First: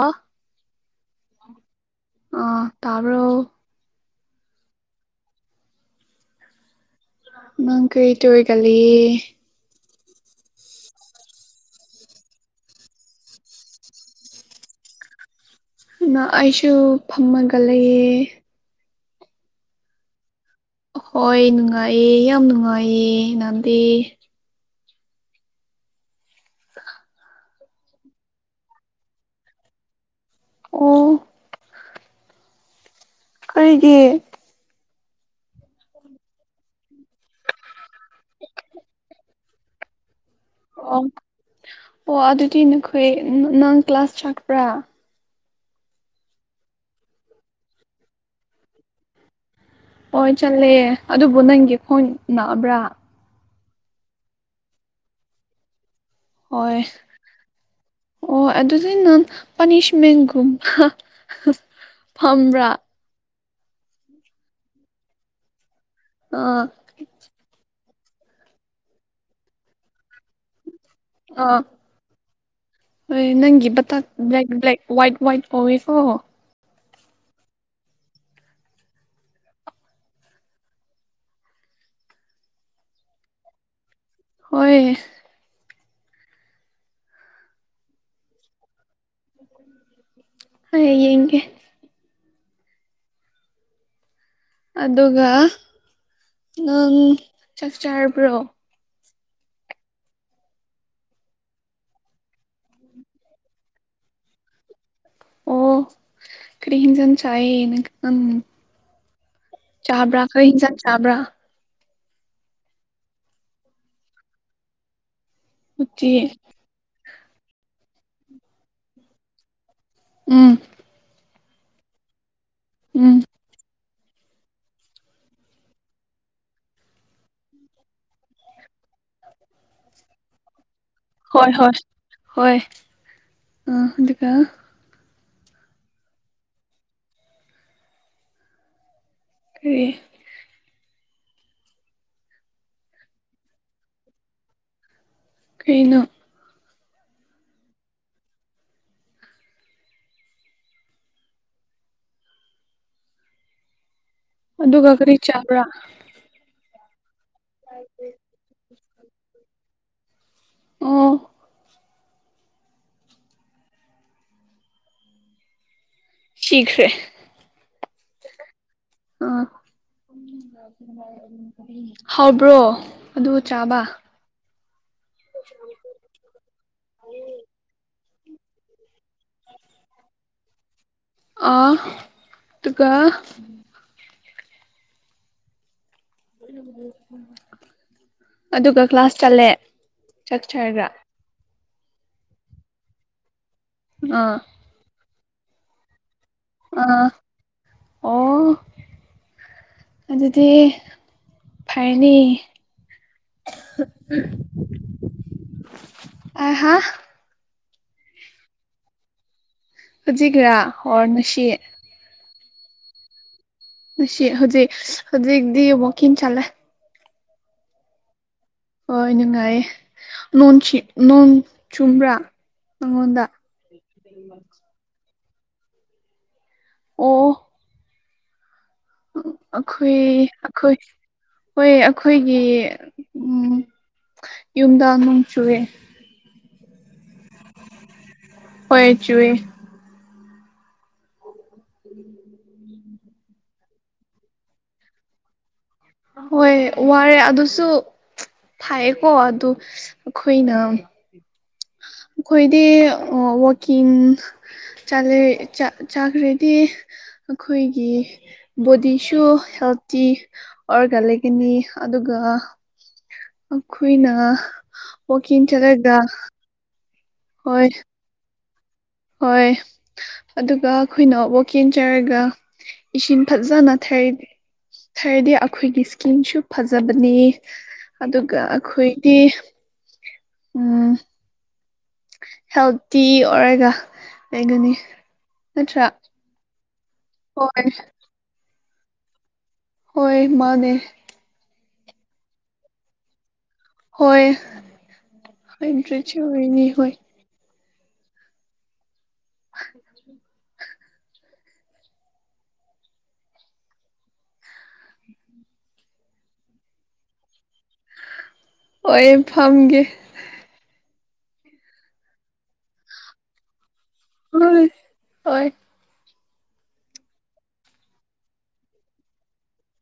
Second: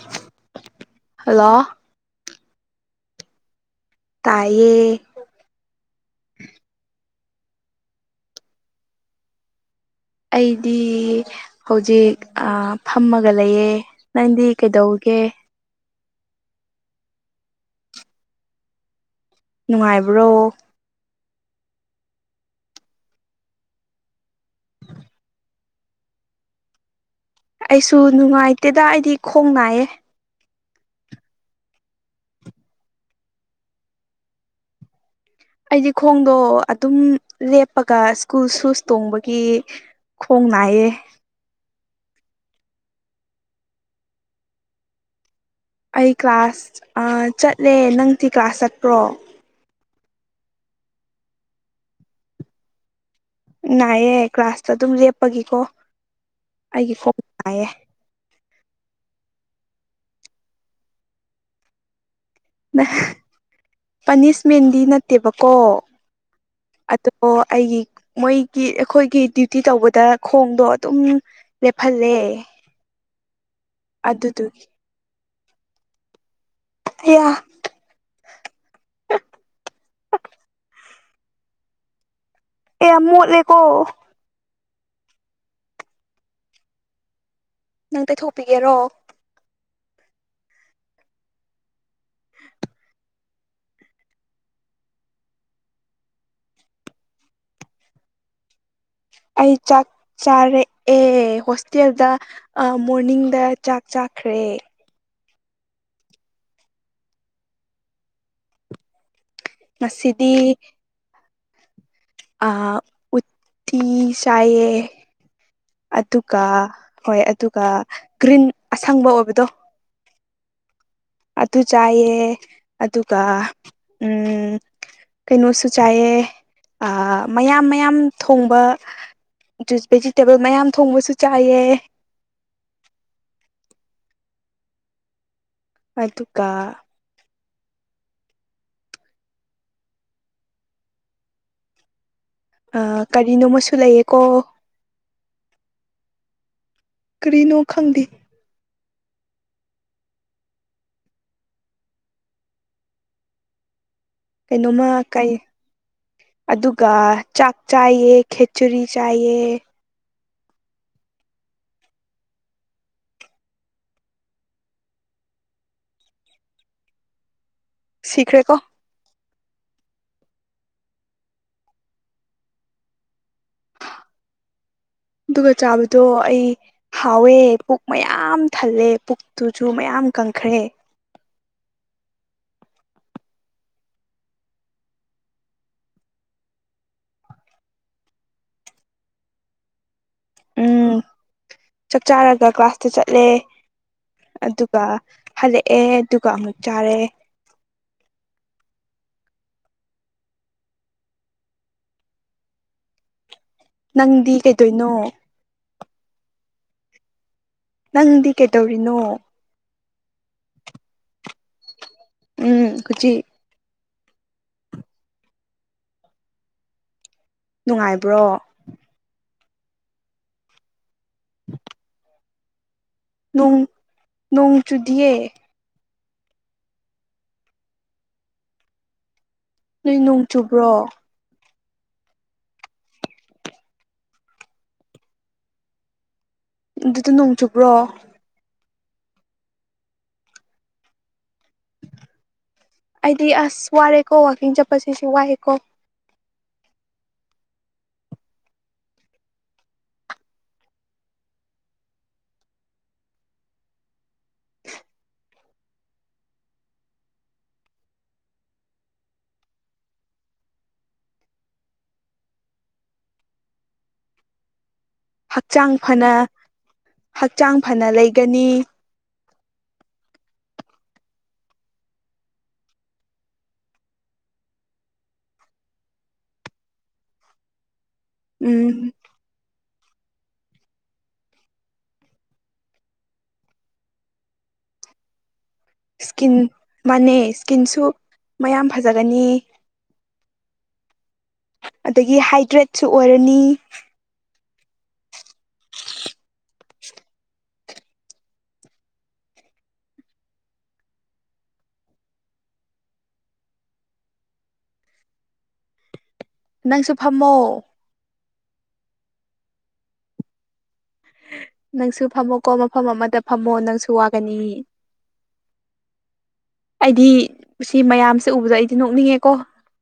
ꯑ ꯍꯜꯂꯣ ꯑ ꯇꯥꯕꯔꯣ ꯇꯌꯦ ꯅꯪ ꯀꯔꯤ ꯇꯣꯏꯒꯜꯂꯤ ꯑꯩꯗꯤ ꯍꯧꯖꯤꯛ ꯐꯝꯃꯒ ꯂꯩꯌꯦ ꯅꯪꯗꯤ ꯀꯩꯗꯧꯒꯦ ꯑꯗꯨ ꯑꯩꯁꯨ ꯐꯝꯃꯒ ꯂꯩꯌꯦ ꯅꯨꯡꯉꯥꯏꯕ꯭ꯔꯣ ꯍꯣꯏ ꯅꯨꯡꯉꯥꯏꯌꯦ ꯌꯥꯝ ꯅꯨꯡꯉꯥꯏꯌꯦ ꯅꯥꯟꯗꯤ ꯑꯩꯁꯨ ꯅꯨꯡꯉꯥꯏꯇꯦꯗ ꯑꯩꯗꯤ ꯈꯣꯡ ꯅꯥꯏꯌꯦ ꯑꯣ ꯈꯣꯏꯒꯤ ꯑꯩꯗꯤ ꯈꯣꯡꯗꯣ ꯑꯗꯨꯝ ꯂꯦꯞꯄꯒ ꯁ꯭ꯀꯨꯜ ꯁꯨꯁ ꯇꯣꯡꯕꯒꯤ ꯈꯣꯡꯅꯥꯏꯌꯦ ꯑꯣ ꯑꯣ ꯑꯗꯨꯗꯤ ꯅꯈꯣꯏ ꯅꯪ ꯀ꯭ꯂꯥꯁ ꯆꯠꯄ꯭ꯔꯥ ꯑꯩ ꯀ꯭ꯂꯥꯁ ꯆꯠꯂꯦ ꯅꯪꯗꯤ ꯀ꯭ꯂꯥꯁ ꯆꯠꯄ꯭ꯔꯣ ꯍꯣꯏ ꯆꯠꯂꯦ ꯑꯗꯨꯕꯨ ꯅꯪꯒꯤ ꯈꯣꯡ ꯅꯕ꯭ꯔꯥ ꯅꯥꯏꯑꯦ ꯀ꯭ꯂꯥꯁꯇ ꯑꯗꯨꯝ ꯂꯦꯞꯄꯒꯤꯀꯣ ꯍꯣꯏ ꯑꯩꯒꯤ ꯈꯣꯡ ꯅꯥꯏꯌꯦ ꯑꯣ ꯑꯗꯨꯗꯤ ꯅꯪ ꯄꯥꯅꯤꯁꯃꯦꯟꯒꯨꯝꯕ ꯐꯝꯕ꯭ꯔꯥ ꯄꯥꯅꯤꯁꯃꯦꯟꯗꯤ ꯅꯠꯇꯦꯕꯀꯣ ꯑꯥ ꯑꯗꯣ ꯑꯩꯒꯤ ꯃꯣꯏꯒꯤ ꯑꯩꯈꯣꯏꯒꯤ ꯗ꯭ꯌꯨꯇꯤ ꯇꯧꯕꯗ ꯈꯣꯡꯗꯣ ꯑꯗꯨꯝ ꯑꯥ ꯂꯦꯞꯍꯜꯂꯦ ꯍꯣꯏ ꯅꯪꯒꯤ ꯕꯇꯥꯛ ꯕ꯭ꯂꯦꯛ ꯑꯗꯨꯗꯨꯒꯤ ꯕ꯭ꯂꯦꯛ ꯋꯥꯏꯠ ꯋꯥꯏꯠ ꯀꯧꯋꯦꯀꯣ ꯑꯌꯥ ꯑꯦ ꯃꯣꯠꯂꯦꯀꯣ ꯍꯣꯏ ꯅꯪ ꯇꯩꯊꯣꯛꯄꯤꯒꯦꯔꯣ ꯎ [unintelligible] ꯍ ꯌꯦꯡꯒꯦ ꯑꯗꯨꯒ ꯅꯪ ꯆꯥꯛ ꯆꯔꯕ꯭ꯔꯣ ꯑꯩ ꯆꯥꯛ ꯆꯥꯔꯛꯑꯦ ꯍꯣꯁꯇꯦꯜꯗ ꯃꯣꯔꯅꯤꯡꯗ ꯆꯥꯛ ꯆꯥꯈ꯭ꯔꯦ ꯑꯣ ꯀꯔꯤꯍꯤꯖꯟ ꯆꯥꯏꯅ ꯎꯝ ꯆꯥꯕ꯭ꯔꯥ ꯉꯁꯤꯗꯤ ꯀꯩ ꯍꯤꯖꯥꯡ ꯆꯥꯕ꯭ꯔꯥ ꯑ ꯎꯠꯇꯤ ꯆꯥꯏꯌꯦ ꯎꯇꯤ ꯑꯗꯨꯒ ꯍꯣꯏ ꯑꯗꯨꯒ ꯒ꯭ꯔꯤꯟ ꯑꯁꯪꯕ ꯑꯣꯏꯕꯗꯣ ꯎꯝ ꯑꯗꯨ ꯆꯥꯏꯌꯦ ꯑꯗꯨꯒ ꯎꯝ ꯎꯝ ꯀꯩꯅꯣꯁꯨ ꯆꯥꯏꯌꯦ ꯃꯌꯥꯝ ꯃꯌꯥꯝ ꯊꯣꯡꯕ ꯖꯨ ꯚꯦꯖꯤꯇꯦꯕꯜ ꯃꯌꯥꯝ ꯊꯣꯡꯕꯁꯨ ꯍꯣꯏ ꯆꯥꯏꯌꯦ ꯍꯣꯏ ꯍꯣꯏ ꯑ ꯑꯗꯨꯒꯀ ꯑꯗꯨꯒ ꯀ ꯀꯔꯤꯅꯣꯃꯁꯨ ꯂꯩꯌꯦ ꯀꯣ ꯀꯩꯅꯣ ꯀꯔꯤꯅꯣ ꯈꯪꯗꯦ ꯀꯩꯅꯣꯝꯃ ꯑꯗꯨꯒ ꯀꯔꯤ ꯀꯩ ꯆꯥꯕ꯭ꯔꯥ ꯑꯗꯨꯒ ꯆꯥꯛ ꯆꯥꯏꯑ ꯈꯦꯆꯔꯤ ꯆꯥꯏꯑ ꯑꯣ ꯁꯤꯈ꯭ꯔꯦ ꯁꯤꯈ꯭ꯔꯦ ꯀꯣ ꯑꯥ ꯍꯥꯎꯕ꯭ꯔꯣ ꯑꯗꯨ ꯆꯥꯕ ꯑꯗꯨꯒ ꯆꯥꯕꯗꯣ ꯑꯩ ꯍꯥꯎꯋꯦ ꯄꯨꯛ ꯃꯌꯥꯝ ꯊꯜꯂꯦ ꯄꯨꯛꯇꯨꯁꯨ ꯃꯌꯥꯝ ꯀꯪꯈ꯭ꯔꯦ ꯑ ꯑꯗꯨꯒ ꯑꯗꯨꯒ ꯀ꯭ꯂꯥꯁ ꯆꯠꯂꯦ ꯆꯠꯆꯔꯒ ꯎꯝ ꯆꯥꯛ ꯆꯥꯔꯒ ꯀ꯭ꯂꯥꯁꯇ ꯆꯠꯂꯦ ꯑ ꯑꯗꯨꯒ ꯍꯜꯂꯛꯑꯦ ꯑꯗꯨꯒ ꯑꯃꯨꯛ ꯆꯥꯔꯦ ꯑꯥ ꯑꯣ ꯑꯗꯨꯗꯤ ꯐꯔꯅꯤ ꯅꯪꯗꯤ ꯀꯩꯗꯣꯏꯅꯣ ꯑꯍꯥ ꯅꯪꯗꯤ ꯀꯩꯗꯧꯔꯤꯅꯣ ꯍꯧꯖꯤꯒꯔꯥ ꯑꯣꯔ ꯁꯤꯠ ꯎꯝ ꯈꯨꯆꯤ ꯉꯁꯤ ꯍꯧꯖꯤꯛ ꯍꯧꯖꯤꯛꯇꯤ ꯨꯀꯤꯡ ꯆꯠꯂꯦ ꯅꯨꯡꯉꯥꯏꯕ꯭ꯔꯣ ꯍꯣꯏ ꯅꯨꯡꯉꯥꯏꯌꯦ ꯅ ꯅꯣꯡ ꯆꯨꯝꯕ꯭ꯔꯥ ꯅꯪꯉꯣꯟꯗ ꯣꯡ ꯅꯣꯡ ꯆꯨꯗꯤꯌꯦꯦ ꯑꯣ ꯎ ꯑꯈꯣꯏ ꯅꯣꯏ ꯅꯣꯡ ꯑꯈꯣꯏ ꯆꯨꯕ꯭ꯔꯣ ꯍꯣꯏ ꯑꯩꯈꯣꯏꯒꯤ ꯎ ꯌꯨꯝꯗ ꯑꯃ ꯅꯣꯡ ꯆꯨꯋꯦ ꯑꯗꯨꯗ ꯅꯣꯡ ꯆꯨꯕ꯭ꯔꯣ ꯍꯣꯏ ꯆꯨꯋꯦ ꯎꯝ [inaudible] ꯑꯩꯗꯤ ꯑꯁ ꯋꯥꯔꯦꯀꯣ ꯋꯥꯛꯀꯤꯡ ꯆꯠꯄꯁꯤꯁꯨ ꯋꯥꯑꯦꯀꯣ ꯍꯣꯏ ꯋꯥꯔꯦ ꯑꯗꯨꯁꯨ ꯐꯥꯏꯌꯦꯀꯣ ꯑꯗꯨ ꯑꯩꯈꯣꯏꯅ ꯑꯩꯈꯣꯏꯗꯤ ꯋꯥꯛꯀꯤꯡ ꯆꯥꯈ꯭ꯔꯗꯤ ꯑꯩꯈꯣꯏꯒꯤ ꯕꯣꯗꯤꯁꯨ ꯍꯦꯜꯇꯤ ꯑꯣꯔꯒ ꯂꯩꯒꯅꯤ ꯑꯗꯨꯒ ꯑꯩꯈꯣꯏꯅ ꯋꯥꯛꯀꯤꯡ ꯍꯛꯆꯥꯡ ꯆꯠꯂꯒ ꯐꯅ ꯍꯛꯆꯥꯡ ꯍꯣꯏ ꯐꯅ ꯂꯩꯒꯅꯤ ꯍꯣꯏ ꯑꯗꯨꯒ ꯑꯩꯈꯣꯏꯅ ꯋꯥꯛꯀꯤꯡ ꯆꯠꯔꯒ ꯏꯁꯤꯡ ꯐꯖꯅ ꯊꯥꯛ ꯍꯥꯏꯗꯤ ꯑꯩꯈꯣꯏꯒꯤ ꯏꯁꯀꯤꯟꯁꯨ ꯐꯖꯕꯅꯤ ꯑꯗꯨꯒ ꯎꯝ ꯑꯩꯈꯣꯏꯗꯤ ꯎꯝ ꯍꯦꯜꯇꯤ ꯑꯣꯏꯔꯒ ꯂꯩꯒꯅꯤ ꯅꯠꯇ꯭ꯔꯥ ꯁꯀꯤꯟ ꯃꯥꯟꯅꯩ ꯍꯣꯏ ꯁ꯭ꯀꯤꯟꯁꯨ ꯃꯌꯥꯝ ꯐꯖꯒꯅꯤ ꯍꯣꯏ ꯃꯥꯅꯦ ꯑꯗꯒꯤ ꯍꯥꯏꯗ꯭ꯔꯦꯠꯁꯨ ꯑꯣꯏꯔꯅꯤ ꯍꯣꯏ ꯍꯣꯏꯟꯇ꯭ꯔꯦꯁꯨ ꯑꯣꯏꯅꯤ ꯍꯣꯏ ꯎ [inaudible] ꯅꯪꯁꯨ ꯐꯝꯃꯣ ꯍꯣꯢ ꯐꯝꯒꯦ ꯅꯪꯁꯨ ꯐꯝꯃꯣꯀꯣ ꯃꯐꯝ ꯑꯃꯗ ꯐꯝꯃꯣ ꯅꯪꯁꯨ ꯋꯥꯒꯅꯤ ꯍꯣꯏ ꯍꯣꯏ ꯑꯩꯗꯤ ꯁꯤ ꯃꯌꯥꯝꯁꯦ ꯎꯕꯗ ꯑꯩꯗꯤ ꯅꯣꯛꯅꯤꯡꯉꯦꯀꯣ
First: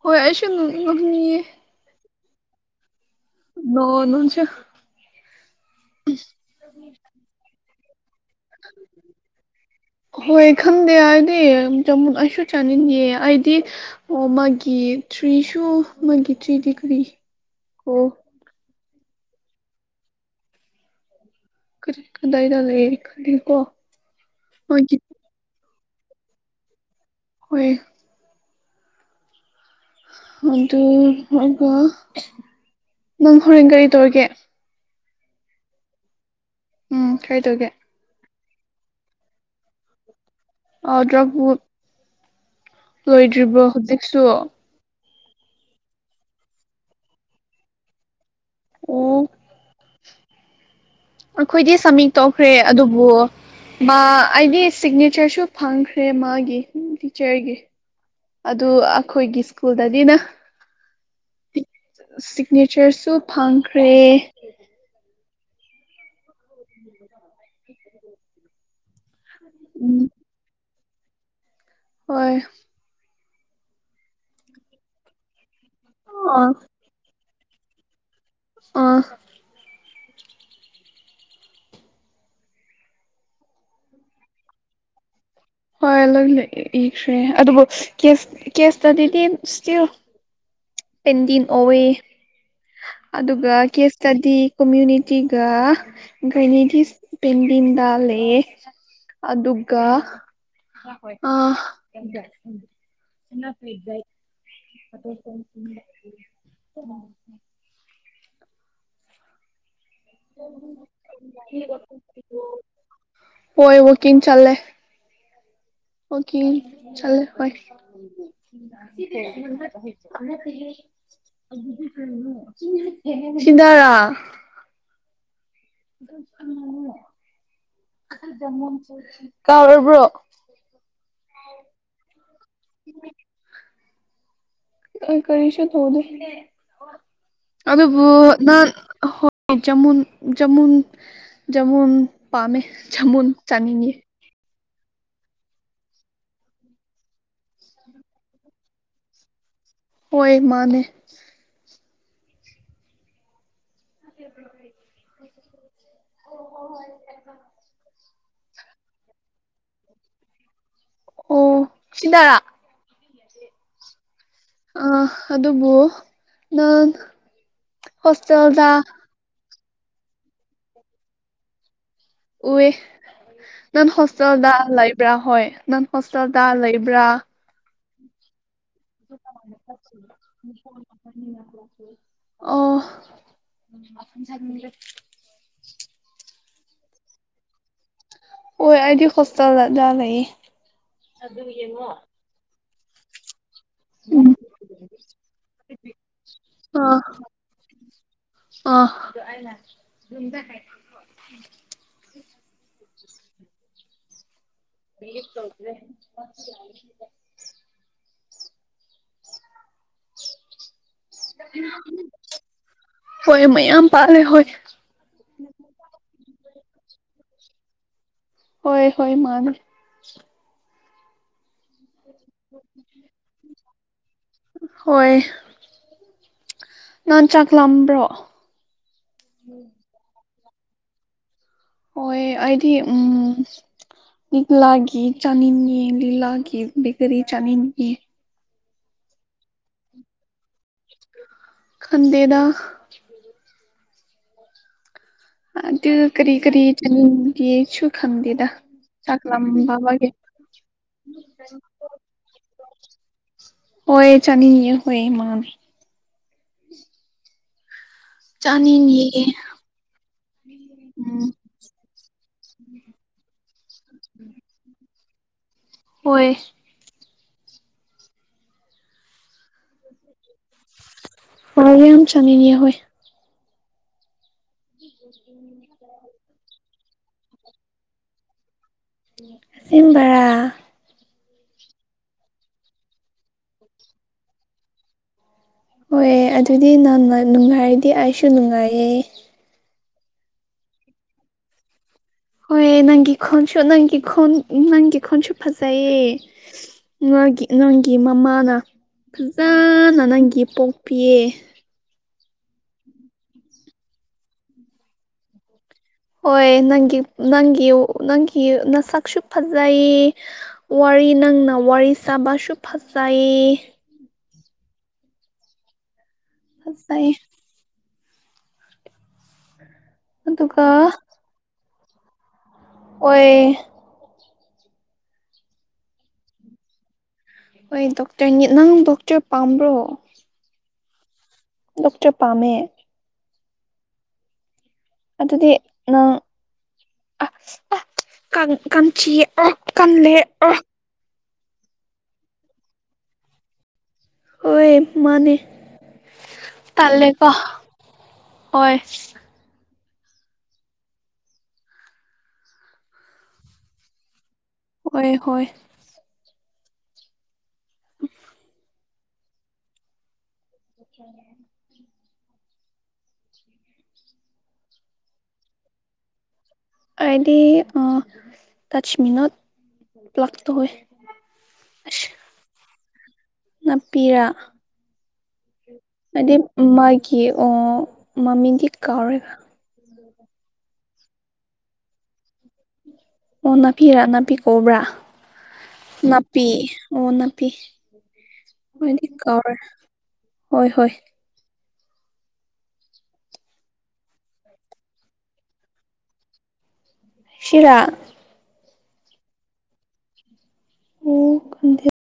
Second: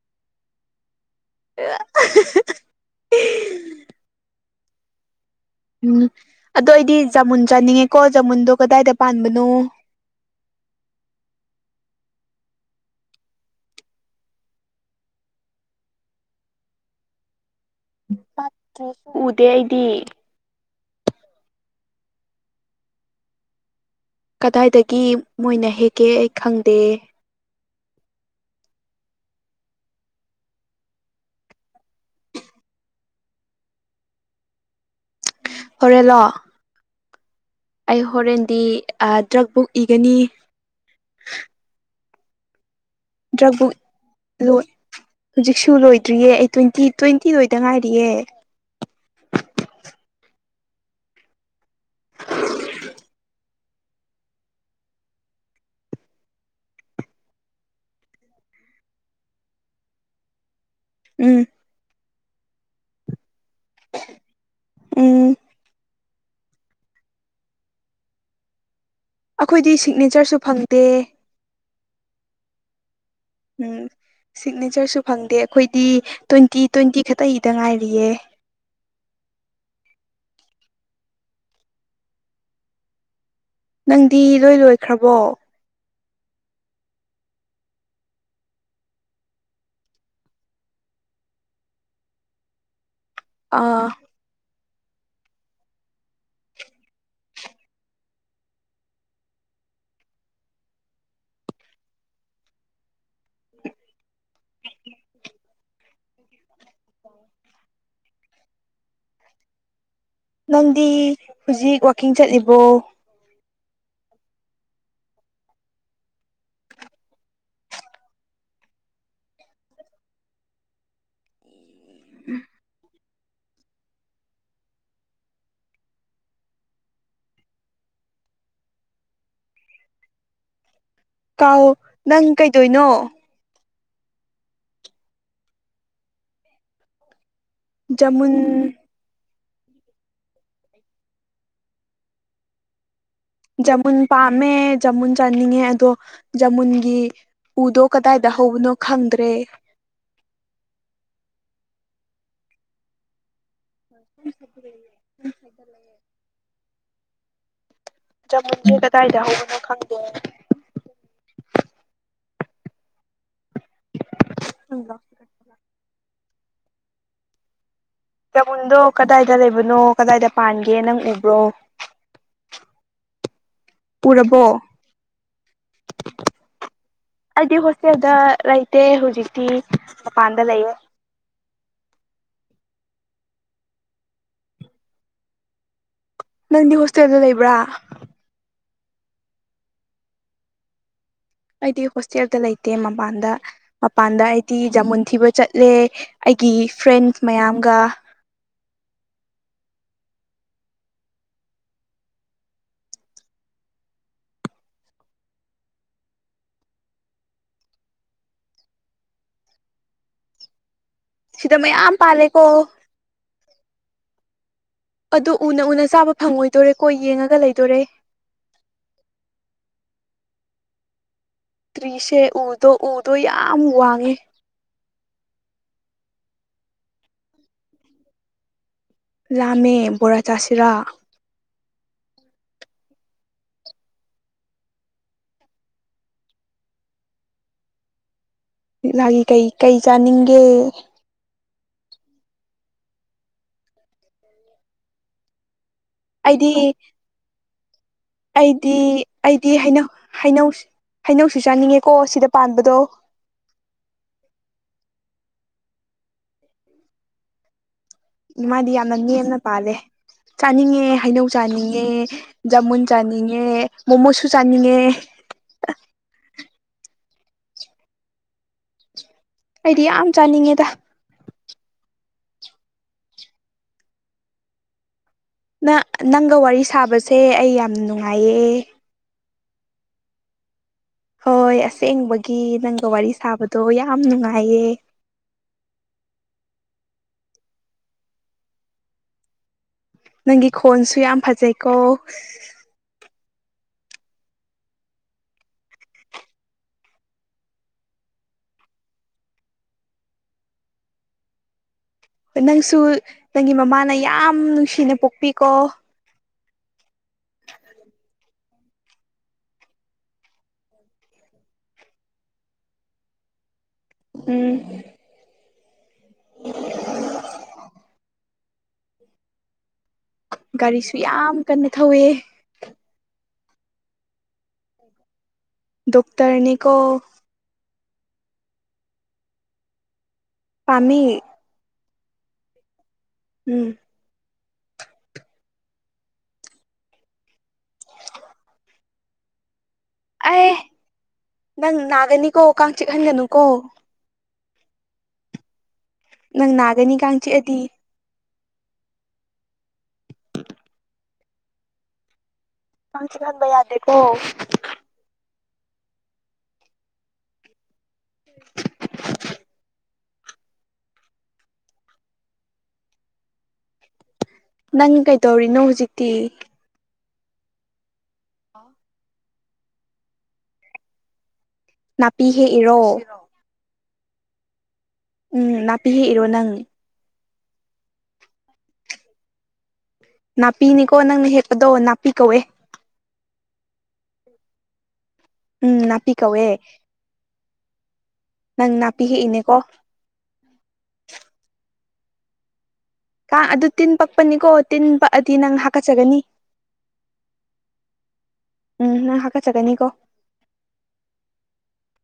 ꯍꯣꯏ ꯑꯩꯁꯨ ꯅꯣꯛꯅꯤꯡꯉꯝꯃꯤ ꯑ [inaudible] ꯅꯣꯛꯑꯣ ꯅꯪꯁꯨ ꯎꯝ ꯑꯗꯣ ꯑꯩꯗꯤ ꯖꯃꯨꯟ ꯆꯥꯅꯤꯡꯉꯦꯀꯣ ꯖꯃꯨꯟꯗꯣ ꯀꯗꯥꯏꯗ ꯄꯥꯟꯕꯅꯣ ꯍꯣꯏ ꯈꯪꯗꯦ ꯍꯥꯏꯗꯤ ꯑꯩꯁꯨ ꯆꯥꯅꯤꯡꯉꯦ ꯑꯩꯗꯤ ꯑꯣ ꯃꯥꯒꯤ ꯇ꯭ꯔꯤꯁꯨ ꯃꯥ ꯊꯔꯤꯗꯤ ꯒꯔꯤ ꯄꯠꯇ꯭ꯔꯁꯨ ꯎꯗꯦ ꯑꯩꯗꯤ ꯀ ꯀꯗꯥꯏꯗ ꯂꯩ ꯀꯣ ꯀꯗꯥꯏꯗꯒꯤ ꯃꯣꯏꯅ ꯍꯦꯛꯀꯦ ꯑꯩ ꯈꯪꯗꯦ ꯍꯣꯢ ꯑꯗꯨ ꯑꯗꯨꯒ ꯅꯪ ꯍꯣꯔꯦꯟ ꯀꯔꯤ ꯇꯧꯔꯤꯒꯦ ꯍꯣꯔꯦꯜꯂꯣ ꯎꯝ ꯀꯩ ꯇꯧꯒꯦ ꯑꯩ ꯍꯣꯔꯦꯟꯗꯤ ꯗ꯭ꯔꯛ ꯕꯨꯛ ꯏꯒꯅꯤ ꯑꯣ ꯗ꯭ꯔꯕꯨꯛ ꯗ꯭ꯔꯛꯕꯨꯛ ꯍꯧꯖꯤꯛꯁꯨ ꯂꯣꯏ ꯍꯧꯖꯤꯛꯁꯨ ꯂꯣꯏꯗ꯭ꯔꯤꯌꯦ ꯑꯩ ꯇ꯭ꯋꯦꯟꯇꯤ ꯇ꯭ꯋꯦꯟꯇꯤ ꯂꯣꯏꯗ ꯉꯥꯏꯔꯤꯌꯦ ꯑꯣ ꯑꯩꯈꯣꯏꯗꯤ ꯁꯃꯤꯡ ꯇꯧꯈ꯭ꯔꯦ ꯑꯗꯨꯕꯨ ꯑꯩꯗꯤ ꯁꯤꯒꯅꯦꯆꯔꯁꯨ ꯐꯪꯈ꯭ꯔꯦ ꯃꯥꯒꯤ ꯇꯤꯆꯔꯒꯤ ꯑꯗꯨ ꯑꯩꯈꯣꯏꯒꯤ ꯁ꯭ꯀꯨꯜꯗꯗꯤꯅ ꯎꯝ ꯁꯤꯒꯅꯦꯆꯔꯁꯨ ꯐꯪꯈ꯭ꯔꯦ ꯎꯝ [unintelligible] ꯑꯩꯈꯣꯏꯗꯤ ꯎꯝ ꯁꯤꯒꯅꯦꯆꯔꯁꯨ ꯐꯪꯗꯦ ꯍꯣꯏ ꯎꯝ ꯁꯤꯒꯅꯦꯆꯔꯁꯨ ꯐꯪꯗꯦ ꯑꯩꯈꯣꯏꯗꯤ ꯑ ꯇ꯭ꯋꯦꯟꯇꯤ ꯇ꯭ꯋꯦꯟꯇꯤ ꯈꯛꯇꯒꯤꯗ ꯉꯥꯏꯔꯤꯌꯦ ꯑꯣ ꯅꯪꯗꯤ ꯂꯣꯏ ꯂꯣꯏꯈ꯭ꯔꯕꯣ ꯍꯣꯏ ꯂꯣꯏ ꯏꯈ꯭ꯔꯦ ꯑꯗꯨꯕꯨ ꯀꯦꯁ ꯀꯦꯁꯇꯗꯤꯗꯤ ꯁꯇꯤꯜ ꯄꯦꯟꯗꯤꯡ ꯑꯣꯋꯦ ꯑꯗꯨꯒ ꯑꯥ ꯀꯦꯁꯇꯗꯤ ꯀꯃ꯭ꯨꯅꯤꯇꯤꯒ ꯒꯥꯏꯅꯤꯗꯤꯁ ꯄꯦꯟꯗꯤꯟꯗꯥ ꯂꯩꯌꯦ ꯑꯗꯨꯒ ꯑ [unintelligible] [inaudible] ꯅꯪꯗꯤ ꯍꯧꯖꯤꯛ ꯋꯥꯛꯀꯤꯡ ꯆꯠꯂꯤꯕꯣ ꯍꯣꯏ ꯋꯥꯀꯤꯡꯡ ꯆꯜꯂꯦ ꯋꯥꯀꯤꯡ ꯆꯠꯂꯦ ꯍꯣꯏ [unintelligible] ꯁꯤꯗꯔꯥ ꯀꯥꯎꯔꯕ꯭ꯔꯣ ꯀꯥꯎ ꯅꯪ ꯀꯩꯗꯣꯏꯅꯣ ꯈꯣꯏ ꯀꯔꯤꯁꯨ ꯇꯧꯗꯦ ꯑꯗꯨꯕꯨ ꯖꯃꯨꯟ ꯅꯪ ꯖꯃꯨꯟ ꯖꯃꯨꯟ ꯖꯃꯨꯟ ꯄꯥꯝꯃꯦ ꯖꯃꯨꯟ ꯆꯥꯅꯤꯡꯉꯤ ꯖꯃꯨꯟ ꯄꯥꯝꯃꯦ ꯖꯃꯨꯟ ꯆꯥꯅꯤꯡꯉꯦ ꯑꯗꯣ ꯖꯃꯨꯟꯒꯤ ꯎꯗꯣ ꯀꯗꯥꯏꯗ ꯍꯧꯕꯅꯣ ꯈꯪꯗ꯭ꯔꯦ ꯑꯣꯏ ꯃꯥꯅꯦ [unintelligible] ꯖꯃꯨꯟꯁꯦ ꯀꯗꯥꯏꯗ ꯍꯧꯕꯅꯣ ꯈꯪꯗꯦ ꯑꯣ ꯁꯤꯗꯥꯔꯥ ꯑ ꯑꯗꯨꯕꯨ ꯅꯥꯟ ꯆꯃꯨꯟꯗꯣ ꯀꯗꯥꯏꯗ ꯂꯩꯕꯅꯣ ꯀꯗꯥꯏꯗ ꯄꯥꯟꯒꯦ ꯅꯪ ꯎꯕ꯭ꯔꯣ ꯎꯏ ꯅꯪ ꯍꯣꯁꯇꯦꯜꯗ ꯎꯔꯕꯣ ꯂꯩꯕ꯭ꯔꯥ ꯍꯣꯏ ꯅꯪ ꯍꯣꯁꯇꯦꯜꯗ ꯂꯩꯕ꯭ꯔꯥ ꯑꯩꯗꯤ ꯍꯣꯁꯇꯦꯜꯗ ꯂꯩꯇꯦ ꯍꯧꯖꯤꯛꯇꯤ ꯃꯄꯥꯟꯗ ꯂꯩꯌꯦ ꯑꯣ ꯅꯪꯗꯤ ꯍꯣꯁꯇꯦꯜꯗ ꯂꯩꯕ꯭ꯔꯥ ꯍꯣꯏ ꯑꯩꯗꯤ ꯍꯣꯁꯇꯦꯜꯖ ꯂꯩꯌꯦ ꯑꯩꯗꯤ ꯍꯣꯁꯇꯦꯜꯗ ꯂꯩꯇꯦ ꯃꯄꯥꯟꯗ ꯃꯄꯥꯟꯗ ꯎꯝ ꯑꯩꯗꯤ ꯖꯃꯨꯟ ꯊꯤꯕ ꯆꯠꯂꯦ ꯑꯩꯒꯤ ꯐ꯭ꯔꯦꯟ ꯃꯌꯥꯝꯒ ꯑꯣ [unintelligible] [unintelligible] ꯁꯤꯗ ꯃꯌꯥꯝ ꯄꯥꯜꯂꯦꯀꯣ ꯍꯣꯏ ꯃꯌꯥꯝ ꯄꯥꯜꯂꯦ ꯍꯣꯏ ꯑꯗꯨ ꯎꯅ ꯎꯅ ꯆꯥꯕ ꯐꯪꯉꯣꯏꯗꯣꯔꯦ ꯀꯣ ꯌꯦꯡꯉꯒ ꯂꯩꯗꯣꯔꯦ ꯍꯣꯏ ꯍꯣꯏ ꯃꯥꯅꯦ ꯇ꯭ꯔꯤꯁꯦ ꯎꯗꯣ ꯎꯗꯣ ꯌꯥꯝ ꯋꯥꯡꯉꯦ ꯍꯣꯏ ꯅꯍꯥꯟ ꯆꯥꯛꯂꯝꯥꯝꯕ꯭ꯔꯣ ꯂꯥꯝꯃꯦ ꯕꯣꯔꯥ ꯆꯥꯁꯤꯔꯥ ꯍꯣꯏ ꯑꯩꯗꯤ ꯎꯝ ꯂꯤꯛꯂꯥꯒꯤ ꯆꯥꯅꯤꯡꯉꯤ ꯂꯤꯛꯂꯥꯒꯤ ꯕꯦꯒꯔꯤ ꯆꯥꯅꯤꯡꯉꯤ ꯂꯤꯛꯂꯥꯒꯤ ꯀꯩ ꯀꯩ ꯆꯥꯅꯤꯡꯒꯦ ꯈꯟꯗꯦꯗ ꯑꯗꯨ ꯀꯔꯤ ꯑꯩꯗꯤ ꯀꯔꯤ ꯆꯅꯤꯡ ꯌꯦꯁꯨ ꯑꯩꯗꯤ ꯑꯩꯗꯤ ꯍꯩꯅꯧ ꯍꯩꯅꯧ ꯍꯩꯅꯧꯁꯨ ꯆꯥꯅꯤꯡꯉꯦꯀꯣ ꯁꯤꯗ ꯄꯥꯟꯕꯗꯣ ꯍꯣꯏ ꯆꯥꯅꯤꯡꯌꯦ ꯍꯣꯏ ꯃꯥꯅꯦ ꯃꯥꯗꯤ ꯌꯥꯝꯅ ꯆꯥꯅꯤꯡꯉꯦ ꯅꯦꯝꯅ ꯄꯥꯜꯂꯦ ꯆꯥꯅꯤꯡꯉꯦ ꯎꯝ ꯍꯩꯅꯧ ꯆꯥꯅꯤꯡꯉꯦ ꯖꯥꯃꯨꯟ ꯆꯥꯅꯤꯡꯉꯦ ꯃꯣꯃꯣꯁꯨ ꯆꯥꯅꯤꯡꯉꯦ ꯑꯣꯏꯣꯏ ꯑꯩꯗꯤ ꯌꯥꯝ ꯆꯥꯅꯤꯡꯉꯦꯗ ꯍꯒ ꯌꯥꯝ ꯆꯥꯅꯤꯡꯅꯤ ꯍꯣꯏ ꯎ ꯅ ꯅꯪꯒ ꯋꯥꯔꯤ ꯁꯥꯕꯁꯦ ꯑꯩ ꯌꯥꯝ ꯅꯨꯡꯉꯥꯏꯌꯦ ꯁꯤꯟꯕꯔꯥ ꯍꯣꯏ ꯑꯁꯦꯡꯕꯒꯤ ꯅꯪꯒ ꯋꯥꯔꯤ ꯁꯥꯕꯗꯣ ꯌꯥꯝ ꯅꯨꯡꯉꯥꯏꯌꯦ ꯍꯣꯏꯑ ꯑꯗꯨꯗꯤ ꯅ ꯅꯨꯡꯉꯥꯏꯔꯗꯤ ꯑꯩꯁꯨ ꯅꯨꯡꯉꯥꯏꯌꯦ ꯅꯪꯒꯤ ꯈꯣꯟꯁꯨ ꯌꯥꯝ ꯐꯖꯩꯀꯣ ꯍꯣꯏ ꯅꯪꯒꯤ ꯈꯣꯟꯁꯨ ꯅꯪꯒꯤ ꯈꯣꯟ ꯅꯪꯒꯤ ꯈꯣꯟꯁꯨ ꯐꯖꯩꯌꯦ ꯅꯒꯤ ꯅꯪꯒꯤ ꯃꯃꯥꯅ ꯐꯖꯅ ꯅꯪꯒꯤ ꯄꯣꯛꯄꯤꯑ ꯅꯪꯁꯨ ꯅꯪꯒꯤ ꯃꯃꯥꯅ ꯌꯥꯝ ꯅꯨꯡꯁꯤꯅ ꯄꯣꯛꯄꯤꯀꯣ ꯍꯣꯏ ꯅꯪꯒꯤ ꯅꯪꯒꯤ ꯅꯪꯒꯤ ꯅꯁꯛꯁꯨ ꯐꯖꯩ ꯋꯥꯔꯤ ꯅꯪꯅ ꯋꯥꯔꯤ ꯁꯥꯕꯁꯨ ꯐꯖꯩ ꯎꯝ ꯐꯖꯩ UNINTELLIGIBLE ꯑꯗꯨꯒ ꯒꯥꯔꯤꯁꯨ ꯌꯥꯝ ꯀꯟꯅ ꯊꯧꯋꯦ ꯑꯣꯏ ꯗꯣꯛꯇꯔꯅꯤꯀꯣ ꯍꯣꯏ ꯗꯣꯛꯇꯔꯅꯤ ꯅꯪ ꯗꯣꯛꯇꯔ ꯄꯥꯝꯕ꯭ꯔꯣ ꯄꯃꯤ ꯂꯣꯛꯇꯔ ꯄꯃꯦ ꯎꯝ ꯑꯗꯨꯗꯤ ꯅꯪ ꯀꯆꯤ ꯀꯜꯂꯦ ꯑꯦ ꯅꯪ ꯅꯥꯒꯅꯤꯀꯣ ꯀꯥꯡ ꯆꯤꯛꯍꯟꯒꯅꯨꯀꯣ ꯑꯣꯌꯦ ꯃꯥꯅꯦꯅꯦ ꯅꯪ ꯅꯥꯒꯅꯤ ꯇꯜꯦ ꯀꯥꯡ ꯀ ꯆꯤꯛꯑꯗꯤ ꯑꯣꯏ ꯃꯝꯁꯤ ꯂꯪꯕꯩ ꯌꯥꯗꯦꯀꯣ ꯍꯣꯏ ꯍꯣꯏ UNINTELLIGIBLE UNINTELLIGIBLE ꯅꯪ ꯀꯩꯗꯧꯔꯤꯅꯣ ꯍꯧꯖꯤꯛꯇꯤ ꯑꯩꯗꯤ ꯇꯆꯃꯤꯟ ꯅꫭꯠ ꯄ꯭ꯂꯥꯛ ꯇꯧꯑ ꯅꯥꯄꯤ ꯍꯦꯛ ꯏꯔꯣ ꯅꯥꯄꯤꯔꯥ ꯎꯝ ꯍꯦꯛꯏꯔꯣ ꯍꯥꯏꯗꯤ ꯅꯪ ꯃꯥꯒꯤ ꯑꯣ ꯃꯃꯤꯗꯤ ꯀꯥꯎꯔꯦꯕ ꯅꯥꯄꯤꯅꯤꯀꯣ ꯅꯪꯅ ꯍꯦꯛ ꯄꯗꯣ ꯅꯥꯄꯤ ꯀꯧꯋꯦ ꯑꯣ ꯅꯥꯄꯤꯔꯥ ꯅꯥꯄꯤ ꯀꯧꯕ꯭ꯔꯥ ꯎꯝ ꯅꯥꯄꯤ ꯀꯧꯋꯦ ꯑꯣ ꯅꯄꯤ ꯅꯪ ꯅꯥꯄꯤ ꯍꯗꯤ ꯀꯔ ꯍꯦꯛꯏꯅꯦꯀꯣ ꯍꯣꯏ ꯍꯣꯏ ꯀꯥ ꯑꯗꯨ ꯇꯤꯟ ꯄꯛꯄꯅꯤꯀꯣ ꯇꯤꯟ ꯄꯛꯑꯗꯤ ꯅꯪ ꯍꯥꯀꯠꯆꯒꯅꯤ ꯁꯤꯔꯥ ꯎꯝ ꯅꯪ ꯍꯥꯀꯠꯆꯒꯅꯤꯀꯣ ꯑꯣ ꯀꯗ